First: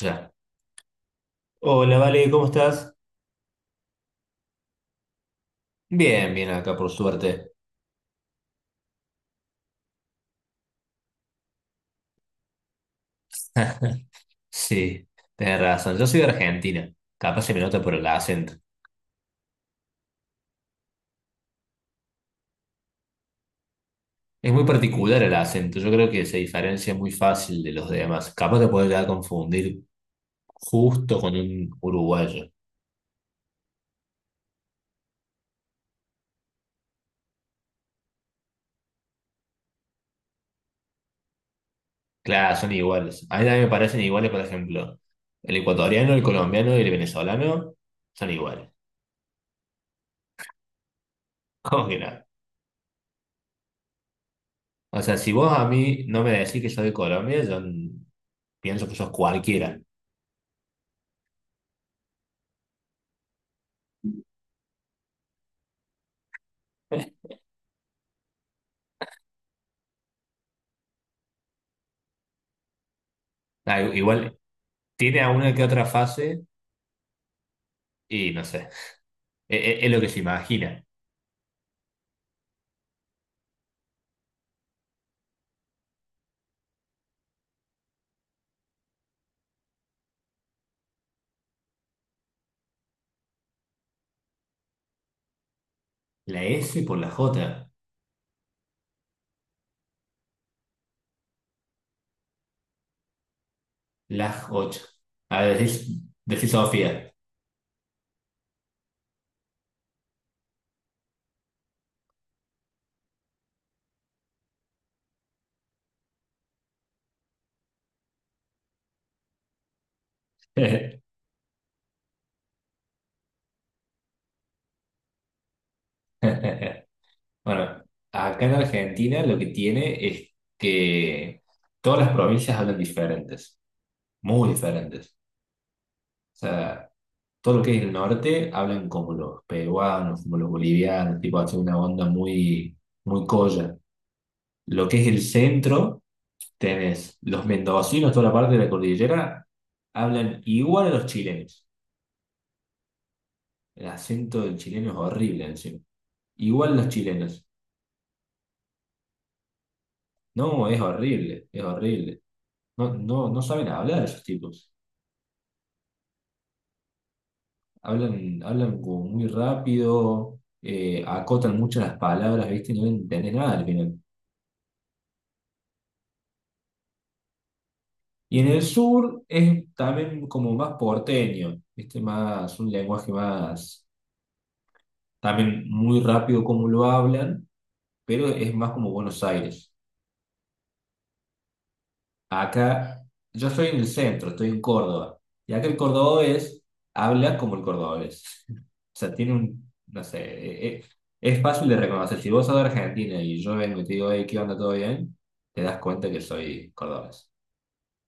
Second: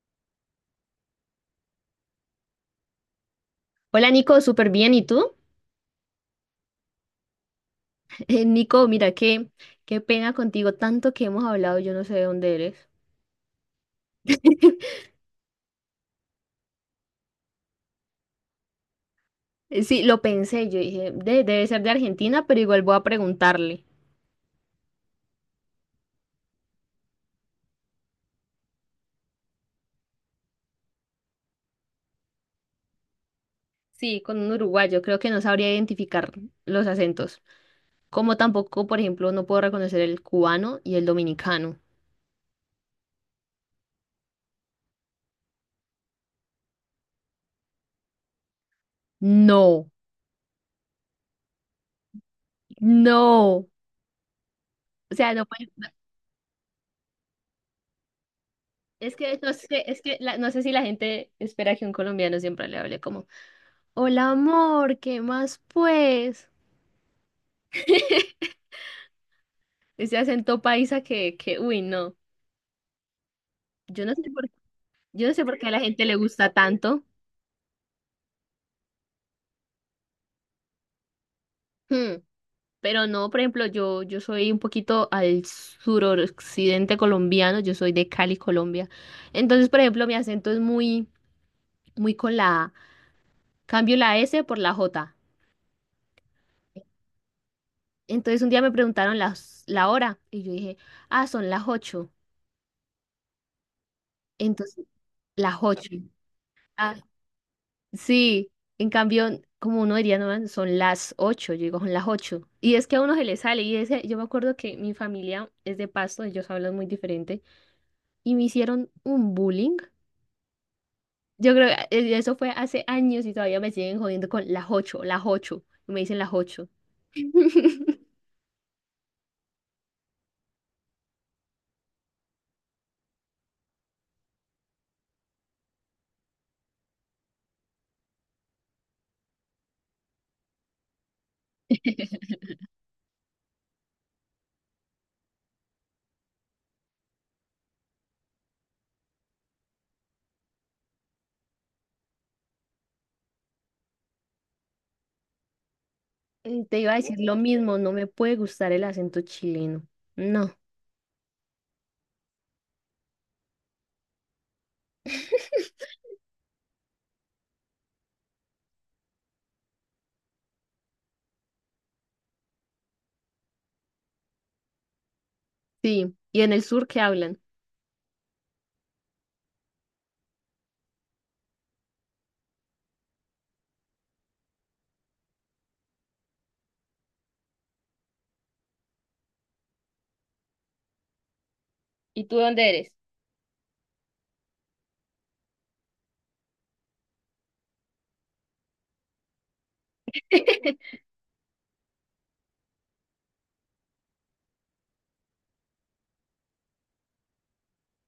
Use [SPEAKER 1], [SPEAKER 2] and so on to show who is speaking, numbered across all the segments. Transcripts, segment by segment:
[SPEAKER 1] Ya. Hola, Vale, ¿cómo estás?
[SPEAKER 2] Hola Nico, súper bien. ¿Y tú?
[SPEAKER 1] Bien, bien acá, por suerte.
[SPEAKER 2] Nico, mira, qué pena contigo, tanto que hemos hablado, yo no sé de dónde eres.
[SPEAKER 1] Sí, tenés razón. Yo soy de Argentina. Capaz se me nota por el acento.
[SPEAKER 2] Sí, lo pensé, yo dije, Debe ser de Argentina, pero igual voy a preguntarle."
[SPEAKER 1] Es muy particular el acento. Yo creo que se diferencia muy fácil de los demás. Capaz te puedes llegar a confundir justo con un uruguayo.
[SPEAKER 2] Sí, con un uruguayo, creo que no sabría identificar los acentos. Como tampoco, por ejemplo, no puedo reconocer el cubano y el dominicano.
[SPEAKER 1] Claro, son iguales. A mí también me parecen iguales, por ejemplo, el ecuatoriano, el colombiano y el venezolano son iguales.
[SPEAKER 2] No,
[SPEAKER 1] ¿Cómo que no?
[SPEAKER 2] no.
[SPEAKER 1] O
[SPEAKER 2] O
[SPEAKER 1] sea, si
[SPEAKER 2] sea,
[SPEAKER 1] vos a mí no me decís que soy de Colombia, pienso que sos
[SPEAKER 2] es que no
[SPEAKER 1] cualquiera.
[SPEAKER 2] sé, es que no sé si la gente espera que un colombiano siempre le hable como, hola amor, ¿qué más pues? Ese acento paisa uy, no.
[SPEAKER 1] Ah,
[SPEAKER 2] Yo no sé
[SPEAKER 1] igual
[SPEAKER 2] por,
[SPEAKER 1] tiene
[SPEAKER 2] yo
[SPEAKER 1] a
[SPEAKER 2] no sé
[SPEAKER 1] una
[SPEAKER 2] por
[SPEAKER 1] que
[SPEAKER 2] qué a la
[SPEAKER 1] otra
[SPEAKER 2] gente le
[SPEAKER 1] fase
[SPEAKER 2] gusta tanto.
[SPEAKER 1] y no sé. Es, lo que se imagina.
[SPEAKER 2] Hmm. Pero no, por ejemplo, yo soy un poquito al suroccidente colombiano, yo soy de Cali, Colombia. Entonces, por ejemplo, mi acento es muy, muy con la A. Cambio la S por la J.
[SPEAKER 1] La S por la J.
[SPEAKER 2] Entonces un día me preguntaron la hora y yo dije, ah, son las ocho.
[SPEAKER 1] Las 8.
[SPEAKER 2] Entonces,
[SPEAKER 1] A
[SPEAKER 2] las
[SPEAKER 1] ver,
[SPEAKER 2] ocho.
[SPEAKER 1] decís
[SPEAKER 2] Ah,
[SPEAKER 1] Sofía.
[SPEAKER 2] sí, en cambio, como uno diría, no, man, son las ocho, yo digo, son las ocho. Y es que a uno se le sale, y ese, yo me acuerdo que mi familia es de Pasto, ellos hablan muy diferente, y me hicieron un bullying. Yo creo que eso fue hace años y todavía me siguen jodiendo con las ocho, y me dicen las ocho.
[SPEAKER 1] Bueno, acá en Argentina lo que tiene es que todas las provincias hablan diferentes. Muy diferentes. O sea, todo lo que es el norte hablan como los peruanos, como los bolivianos, tipo, hace una onda muy colla. Lo que es el centro. Tenés los mendocinos, toda la parte de la cordillera, hablan igual a los chilenos. El acento del chileno es horrible encima.
[SPEAKER 2] Y
[SPEAKER 1] Igual
[SPEAKER 2] te
[SPEAKER 1] los
[SPEAKER 2] iba a decir lo
[SPEAKER 1] chilenos.
[SPEAKER 2] mismo, no me puede gustar el acento chileno. No,
[SPEAKER 1] No, es horrible, es horrible. No, no, no saben hablar esos tipos. Hablan como muy rápido, acotan mucho las palabras, ¿viste? No entendés nada al final.
[SPEAKER 2] sí, y en el sur que hablan.
[SPEAKER 1] Y en el sur es también como más porteño, ¿viste? Más, un lenguaje más, también muy rápido como lo hablan, pero es más como Buenos Aires.
[SPEAKER 2] ¿Y tú dónde eres?
[SPEAKER 1] Acá, yo estoy en el centro, estoy en Córdoba. Y acá el cordobés habla como el cordobés. O sea, tiene un, no sé, es fácil de reconocer. Si vos sos de Argentina y yo vengo y te digo, hey, ¿qué onda? ¿Todo bien? Te das cuenta que soy cordobés.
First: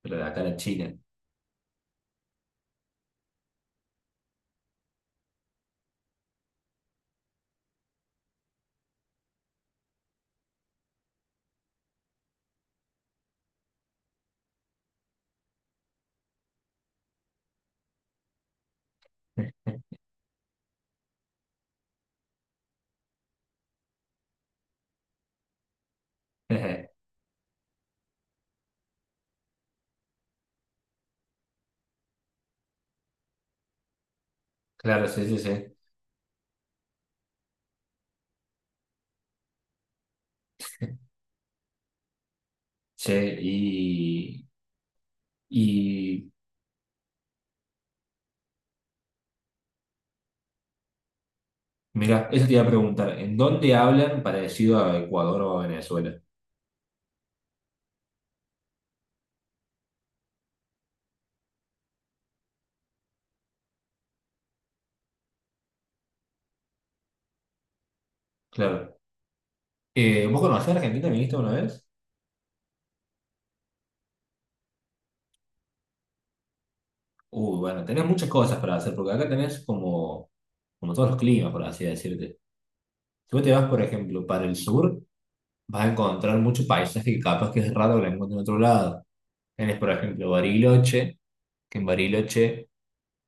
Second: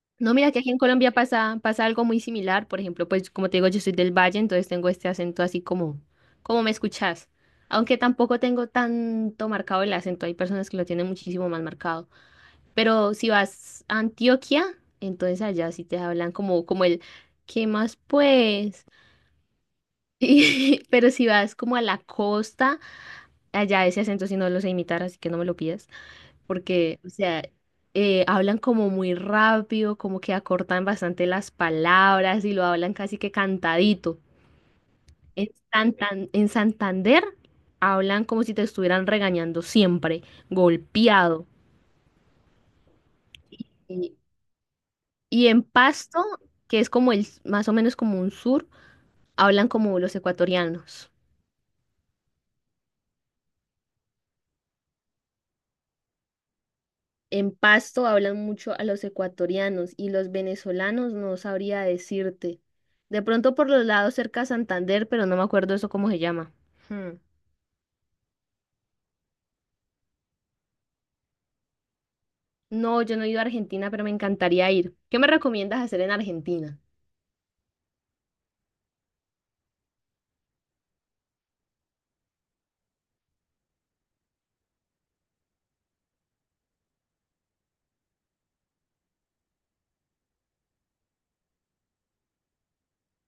[SPEAKER 1] Pero de
[SPEAKER 2] No,
[SPEAKER 1] acá a
[SPEAKER 2] mira
[SPEAKER 1] la
[SPEAKER 2] que aquí en
[SPEAKER 1] China.
[SPEAKER 2] Colombia pasa, pasa algo muy similar. Por ejemplo, pues como te digo, yo soy del Valle, entonces tengo este acento así como me escuchas. Aunque tampoco tengo tanto marcado el acento, hay personas que lo tienen muchísimo más marcado. Pero si vas a Antioquia, entonces allá sí te hablan como el, ¿qué más pues? Pero si vas como a la costa, allá ese acento sí no lo sé imitar, así que no me lo pidas porque, o sea, hablan como muy rápido, como que acortan bastante las palabras y lo hablan casi que cantadito.
[SPEAKER 1] Claro, sí, sí, sí.
[SPEAKER 2] En Santander hablan como si te estuvieran regañando siempre, golpeado.
[SPEAKER 1] Sí,
[SPEAKER 2] Y,
[SPEAKER 1] y,
[SPEAKER 2] y en Pasto,
[SPEAKER 1] y
[SPEAKER 2] que es como el, más o menos como un sur, hablan como los ecuatorianos.
[SPEAKER 1] mira, eso te iba a preguntar, ¿en dónde hablan parecido a Ecuador o a Venezuela?
[SPEAKER 2] En Pasto hablan mucho a los ecuatorianos y los venezolanos no sabría decirte. De pronto por los lados cerca a Santander, pero no me acuerdo eso cómo se llama. Hmm.
[SPEAKER 1] Claro. ¿Vos conocés a Argentina? ¿Viniste una vez?
[SPEAKER 2] No, yo no he ido a Argentina, pero me encantaría ir. ¿Qué me recomiendas hacer en Argentina?
[SPEAKER 1] Uy bueno, tenés muchas cosas para hacer, porque acá tenés como todos los climas, por así decirte. Si vos te vas, por ejemplo, para el sur, vas a encontrar mucho paisaje que capaz que es raro que lo encuentres en otro lado. Tenés, por ejemplo, Bariloche, que en Bariloche,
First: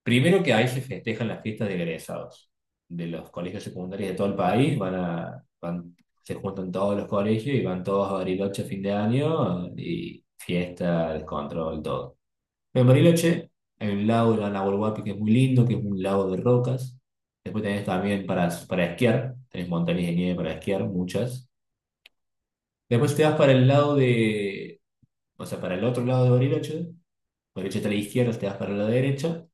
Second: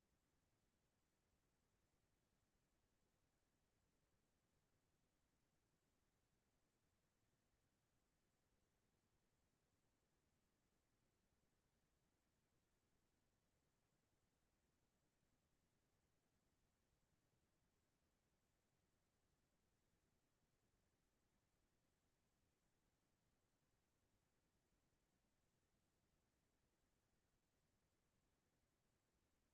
[SPEAKER 1] primero que ahí se festejan las fiestas de egresados. De los colegios secundarios de todo el país, se juntan todos los colegios y van todos a Bariloche a fin de año y fiesta, descontrol, todo. En Bariloche hay un lago El Guapi, que es muy lindo, que es un lago de rocas. Después tenés también para esquiar, tenés montañas de nieve para esquiar, muchas. Después te vas para el lado de, o sea, para el otro lado de Bariloche. Bariloche está a la izquierda, te vas para la derecha.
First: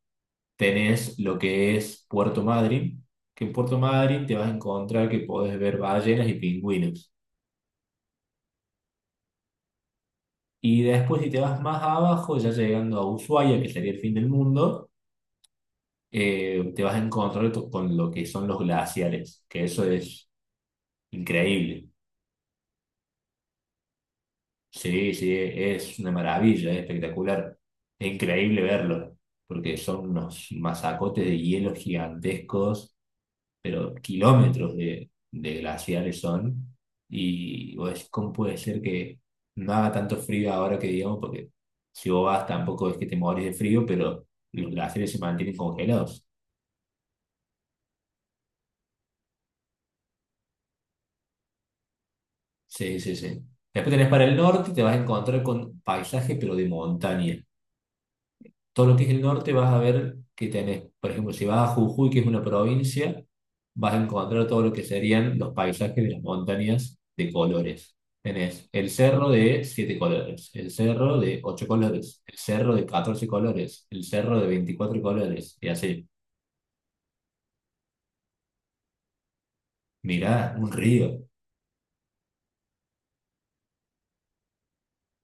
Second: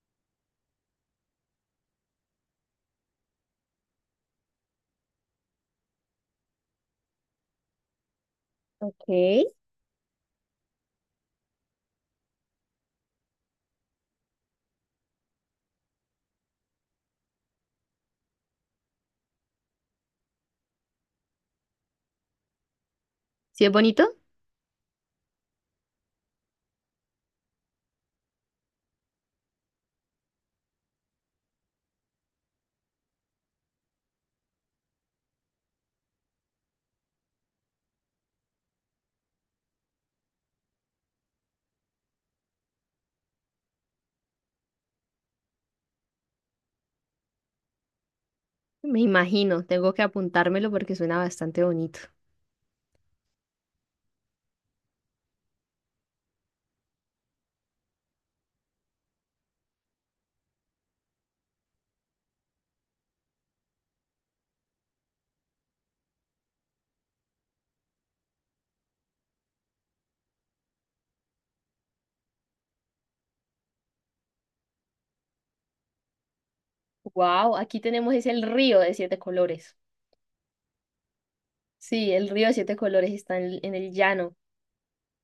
[SPEAKER 1] Tenés lo que es Puerto Madryn, que en Puerto Madryn te vas a encontrar que podés ver ballenas y pingüinos.
[SPEAKER 2] Ok.
[SPEAKER 1] Y después si te vas más abajo, ya llegando a Ushuaia, que sería el fin del mundo, te vas a encontrar con lo que son los glaciares, que eso es increíble.
[SPEAKER 2] ¿Sí es bonito?
[SPEAKER 1] Sí, sí, es una maravilla, es espectacular. Es increíble verlo, porque son unos masacotes de hielo gigantescos, pero kilómetros de glaciares son. Y vos decís, ¿cómo puede ser que no haga tanto frío ahora que digamos? Porque si vos vas tampoco es que te morís de frío, pero los glaciares se mantienen congelados.
[SPEAKER 2] Me imagino, tengo que apuntármelo porque suena bastante bonito.
[SPEAKER 1] Sí, sí, sí. Después tenés para el norte, te vas a encontrar con paisaje, pero de montaña. Todo lo que es el norte vas a ver que tenés, por ejemplo, si vas a Jujuy, que es una provincia, vas a encontrar todo lo que serían los paisajes de las montañas de colores. Tenés el cerro de siete colores, el cerro de ocho colores, el cerro de 14 colores, el cerro de 24 colores, y así.
[SPEAKER 2] Wow, aquí tenemos es el río de siete colores.
[SPEAKER 1] Mirá, un río.
[SPEAKER 2] Sí, el río de siete colores está en el llano.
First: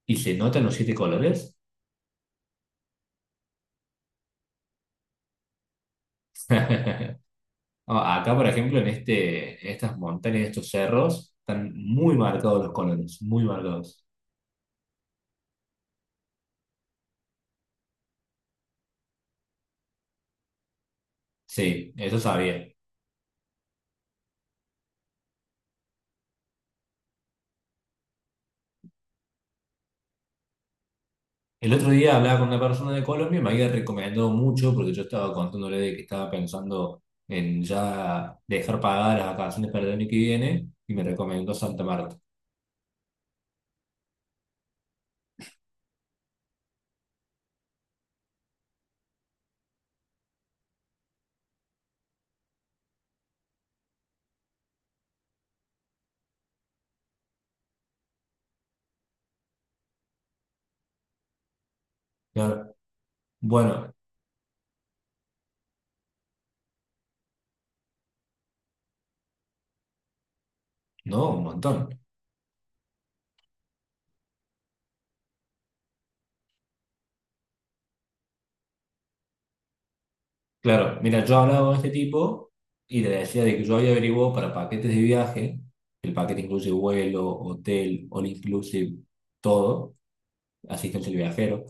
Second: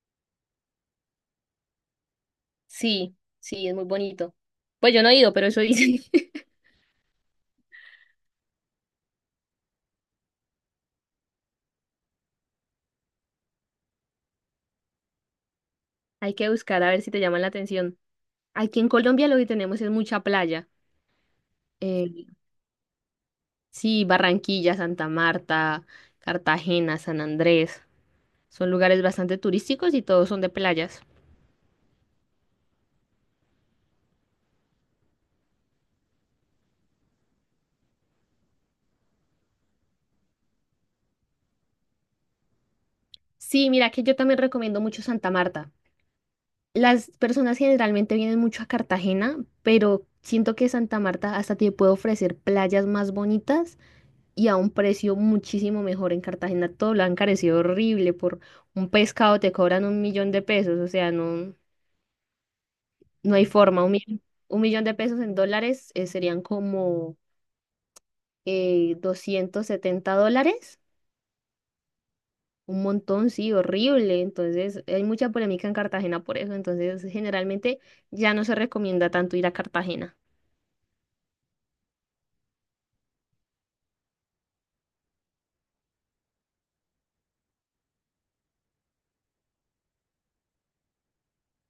[SPEAKER 1] ¿Y se notan los siete colores?
[SPEAKER 2] Sí, sí, es muy bonito. Pues yo no he ido, pero eso dicen.
[SPEAKER 1] No, acá, por ejemplo, en en estas montañas, en estos cerros, están muy marcados los colores, muy marcados.
[SPEAKER 2] Hay que buscar a ver si te llaman la atención. Aquí en Colombia lo que tenemos es mucha playa.
[SPEAKER 1] Sí, eso
[SPEAKER 2] Eh,
[SPEAKER 1] sabía.
[SPEAKER 2] sí, Barranquilla, Santa Marta, Cartagena, San Andrés. Son lugares bastante turísticos y todos son de playas.
[SPEAKER 1] El otro día hablaba con una persona de Colombia y me había recomendado mucho porque yo estaba contándole de que estaba pensando en ya dejar pagadas las vacaciones para el año que viene y me recomendó Santa Marta.
[SPEAKER 2] Sí, mira que yo también recomiendo mucho Santa Marta. Las personas generalmente vienen mucho a Cartagena, pero siento que Santa Marta hasta te puede ofrecer playas más bonitas y a un precio muchísimo mejor. En Cartagena todo lo han encarecido horrible. Por un pescado te cobran 1.000.000 de pesos. O sea, no.
[SPEAKER 1] Y
[SPEAKER 2] No hay forma. Un
[SPEAKER 1] bueno,
[SPEAKER 2] millón, 1.000.000 de pesos en dólares serían como 270 dólares.
[SPEAKER 1] no, un montón.
[SPEAKER 2] Un montón, sí, horrible. Entonces, hay mucha polémica en Cartagena por eso. Entonces, generalmente ya no se recomienda tanto ir a Cartagena.
[SPEAKER 1] Claro, mira, yo hablaba con este tipo y le decía de que yo había averiguado para paquetes de viaje, el paquete incluye vuelo, hotel, all inclusive, todo, asistencia al viajero,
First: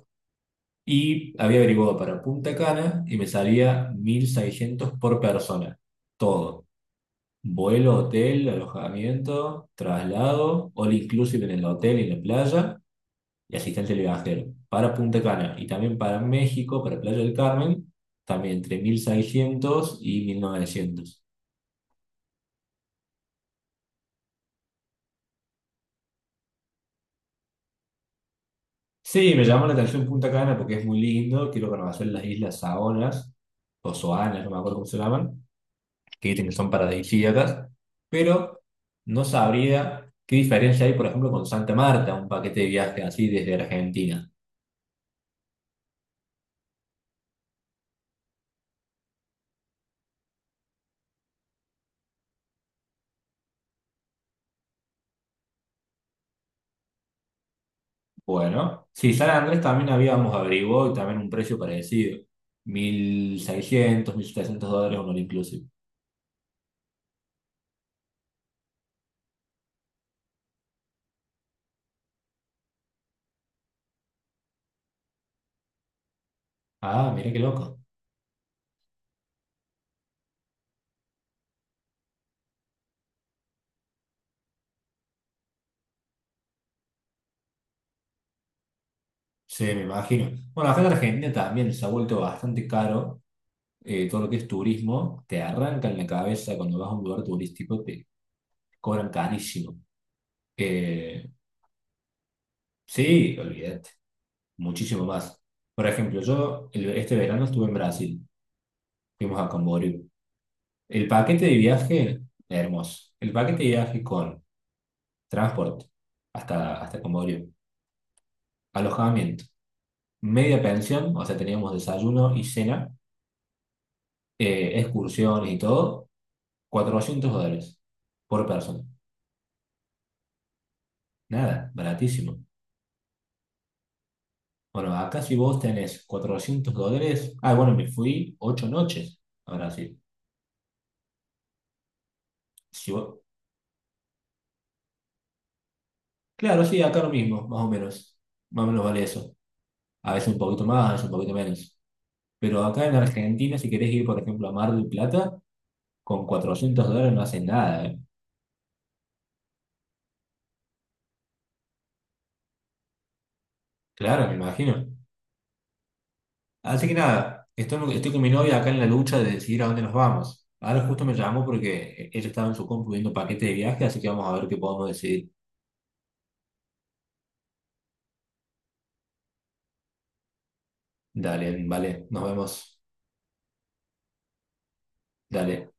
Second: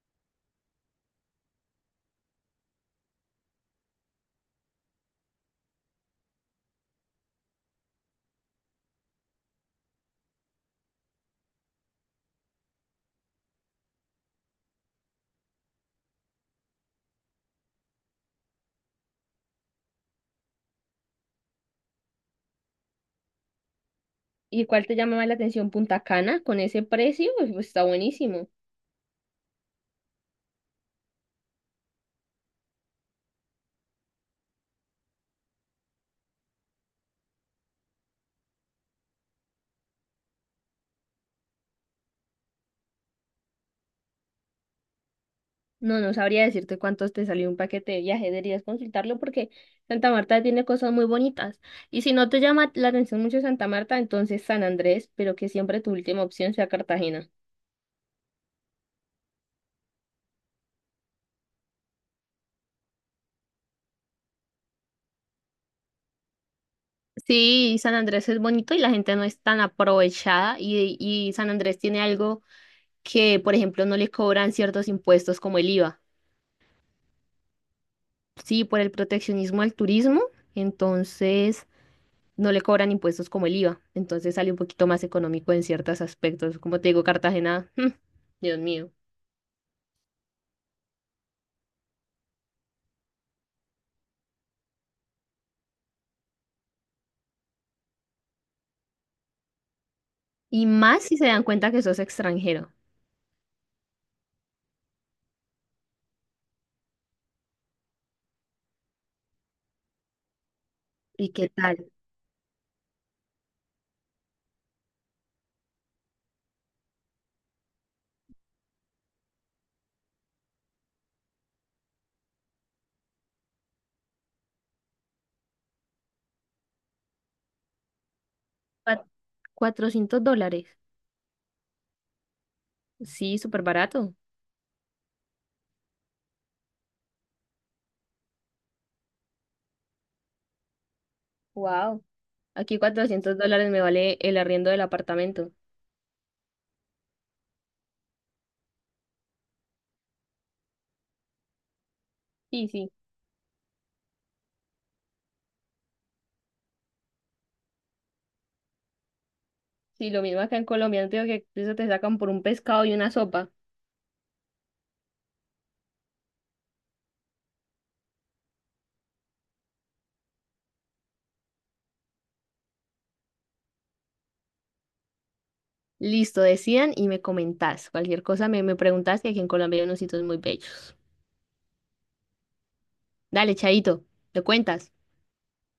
[SPEAKER 1] y había averiguado para Punta Cana y me salía 1.600 por persona, todo, vuelo, hotel, alojamiento, traslado, all inclusive en el hotel y en la playa, y asistente del viajero. Para Punta Cana y también para México, para Playa del Carmen, también entre 1.600 y 1.900.
[SPEAKER 2] ¿Y cuál te llama más la atención? Punta Cana, con ese precio, pues, está buenísimo.
[SPEAKER 1] Sí, me llamó la atención Punta Cana porque es muy lindo. Quiero conocer las islas Saonas o Soanas, no me acuerdo cómo se llaman, que dicen que son paradisíacas, pero no sabría qué diferencia hay, por ejemplo, con Santa Marta, un paquete de viaje así desde Argentina.
[SPEAKER 2] No, no sabría decirte cuántos te salió un paquete de viaje, deberías consultarlo porque Santa Marta tiene cosas muy bonitas. Y si no te llama la atención mucho Santa Marta, entonces San Andrés, pero que siempre tu última opción sea Cartagena.
[SPEAKER 1] Bueno, sí, San Andrés también habíamos averiguado y también un precio parecido. 1.600 1.700 dólares un all inclusive.
[SPEAKER 2] Sí, San Andrés es bonito y la gente no es tan aprovechada y San Andrés tiene algo que, por ejemplo, no le cobran ciertos impuestos como el IVA.
[SPEAKER 1] Ah, mira qué loco.
[SPEAKER 2] Sí, por el proteccionismo al turismo, entonces no le cobran impuestos como el IVA, entonces sale un poquito más económico en ciertos aspectos. Como te digo, Cartagena, Dios mío.
[SPEAKER 1] Sí, me imagino. Bueno, acá en Argentina también se ha vuelto bastante caro todo lo que es turismo. Te arrancan la cabeza cuando vas a un lugar turístico, te cobran carísimo.
[SPEAKER 2] Y más si se
[SPEAKER 1] Eh,
[SPEAKER 2] dan cuenta que sos extranjero.
[SPEAKER 1] sí, olvídate, muchísimo más. Por ejemplo, yo este verano estuve en Brasil, fuimos a Camboriú. El
[SPEAKER 2] ¿Y
[SPEAKER 1] paquete
[SPEAKER 2] qué
[SPEAKER 1] de
[SPEAKER 2] tal?
[SPEAKER 1] viaje, hermoso. El paquete de viaje con transporte hasta Camboriú, alojamiento, media pensión, o sea, teníamos desayuno y cena, excursiones y todo, 400 dólares por persona.
[SPEAKER 2] Cua- 400 dólares.
[SPEAKER 1] Nada, baratísimo.
[SPEAKER 2] Sí, súper barato.
[SPEAKER 1] Bueno, acá si vos tenés 400 dólares, ah, bueno, me fui 8 noches a Brasil.
[SPEAKER 2] Wow. Aquí
[SPEAKER 1] Si vos-
[SPEAKER 2] 400 dólares me vale el arriendo del apartamento.
[SPEAKER 1] Claro, sí, acá lo mismo, más o menos. Más o menos vale eso. A veces un poquito más, a veces un poquito menos. Pero
[SPEAKER 2] Sí,
[SPEAKER 1] acá
[SPEAKER 2] sí.
[SPEAKER 1] en Argentina, si querés ir, por ejemplo, a Mar del Plata, con 400 dólares no haces nada, ¿eh?
[SPEAKER 2] Sí, lo mismo acá en Colombia. No te digo que eso te sacan por un pescado y una sopa.
[SPEAKER 1] Claro, me imagino. Así que nada, estoy con mi novia acá en la lucha de decidir a dónde nos vamos. Ahora justo me llamó porque ella estaba en su compu viendo paquete de viaje, así que vamos a ver qué podemos decidir.
[SPEAKER 2] Listo, decidan y me comentás. Cualquier cosa me preguntás que aquí en Colombia hay unos sitios muy bellos.
[SPEAKER 1] Dale, vale, nos vemos.
[SPEAKER 2] Dale, Chaito, ¿te cuentas?
[SPEAKER 1] Dale.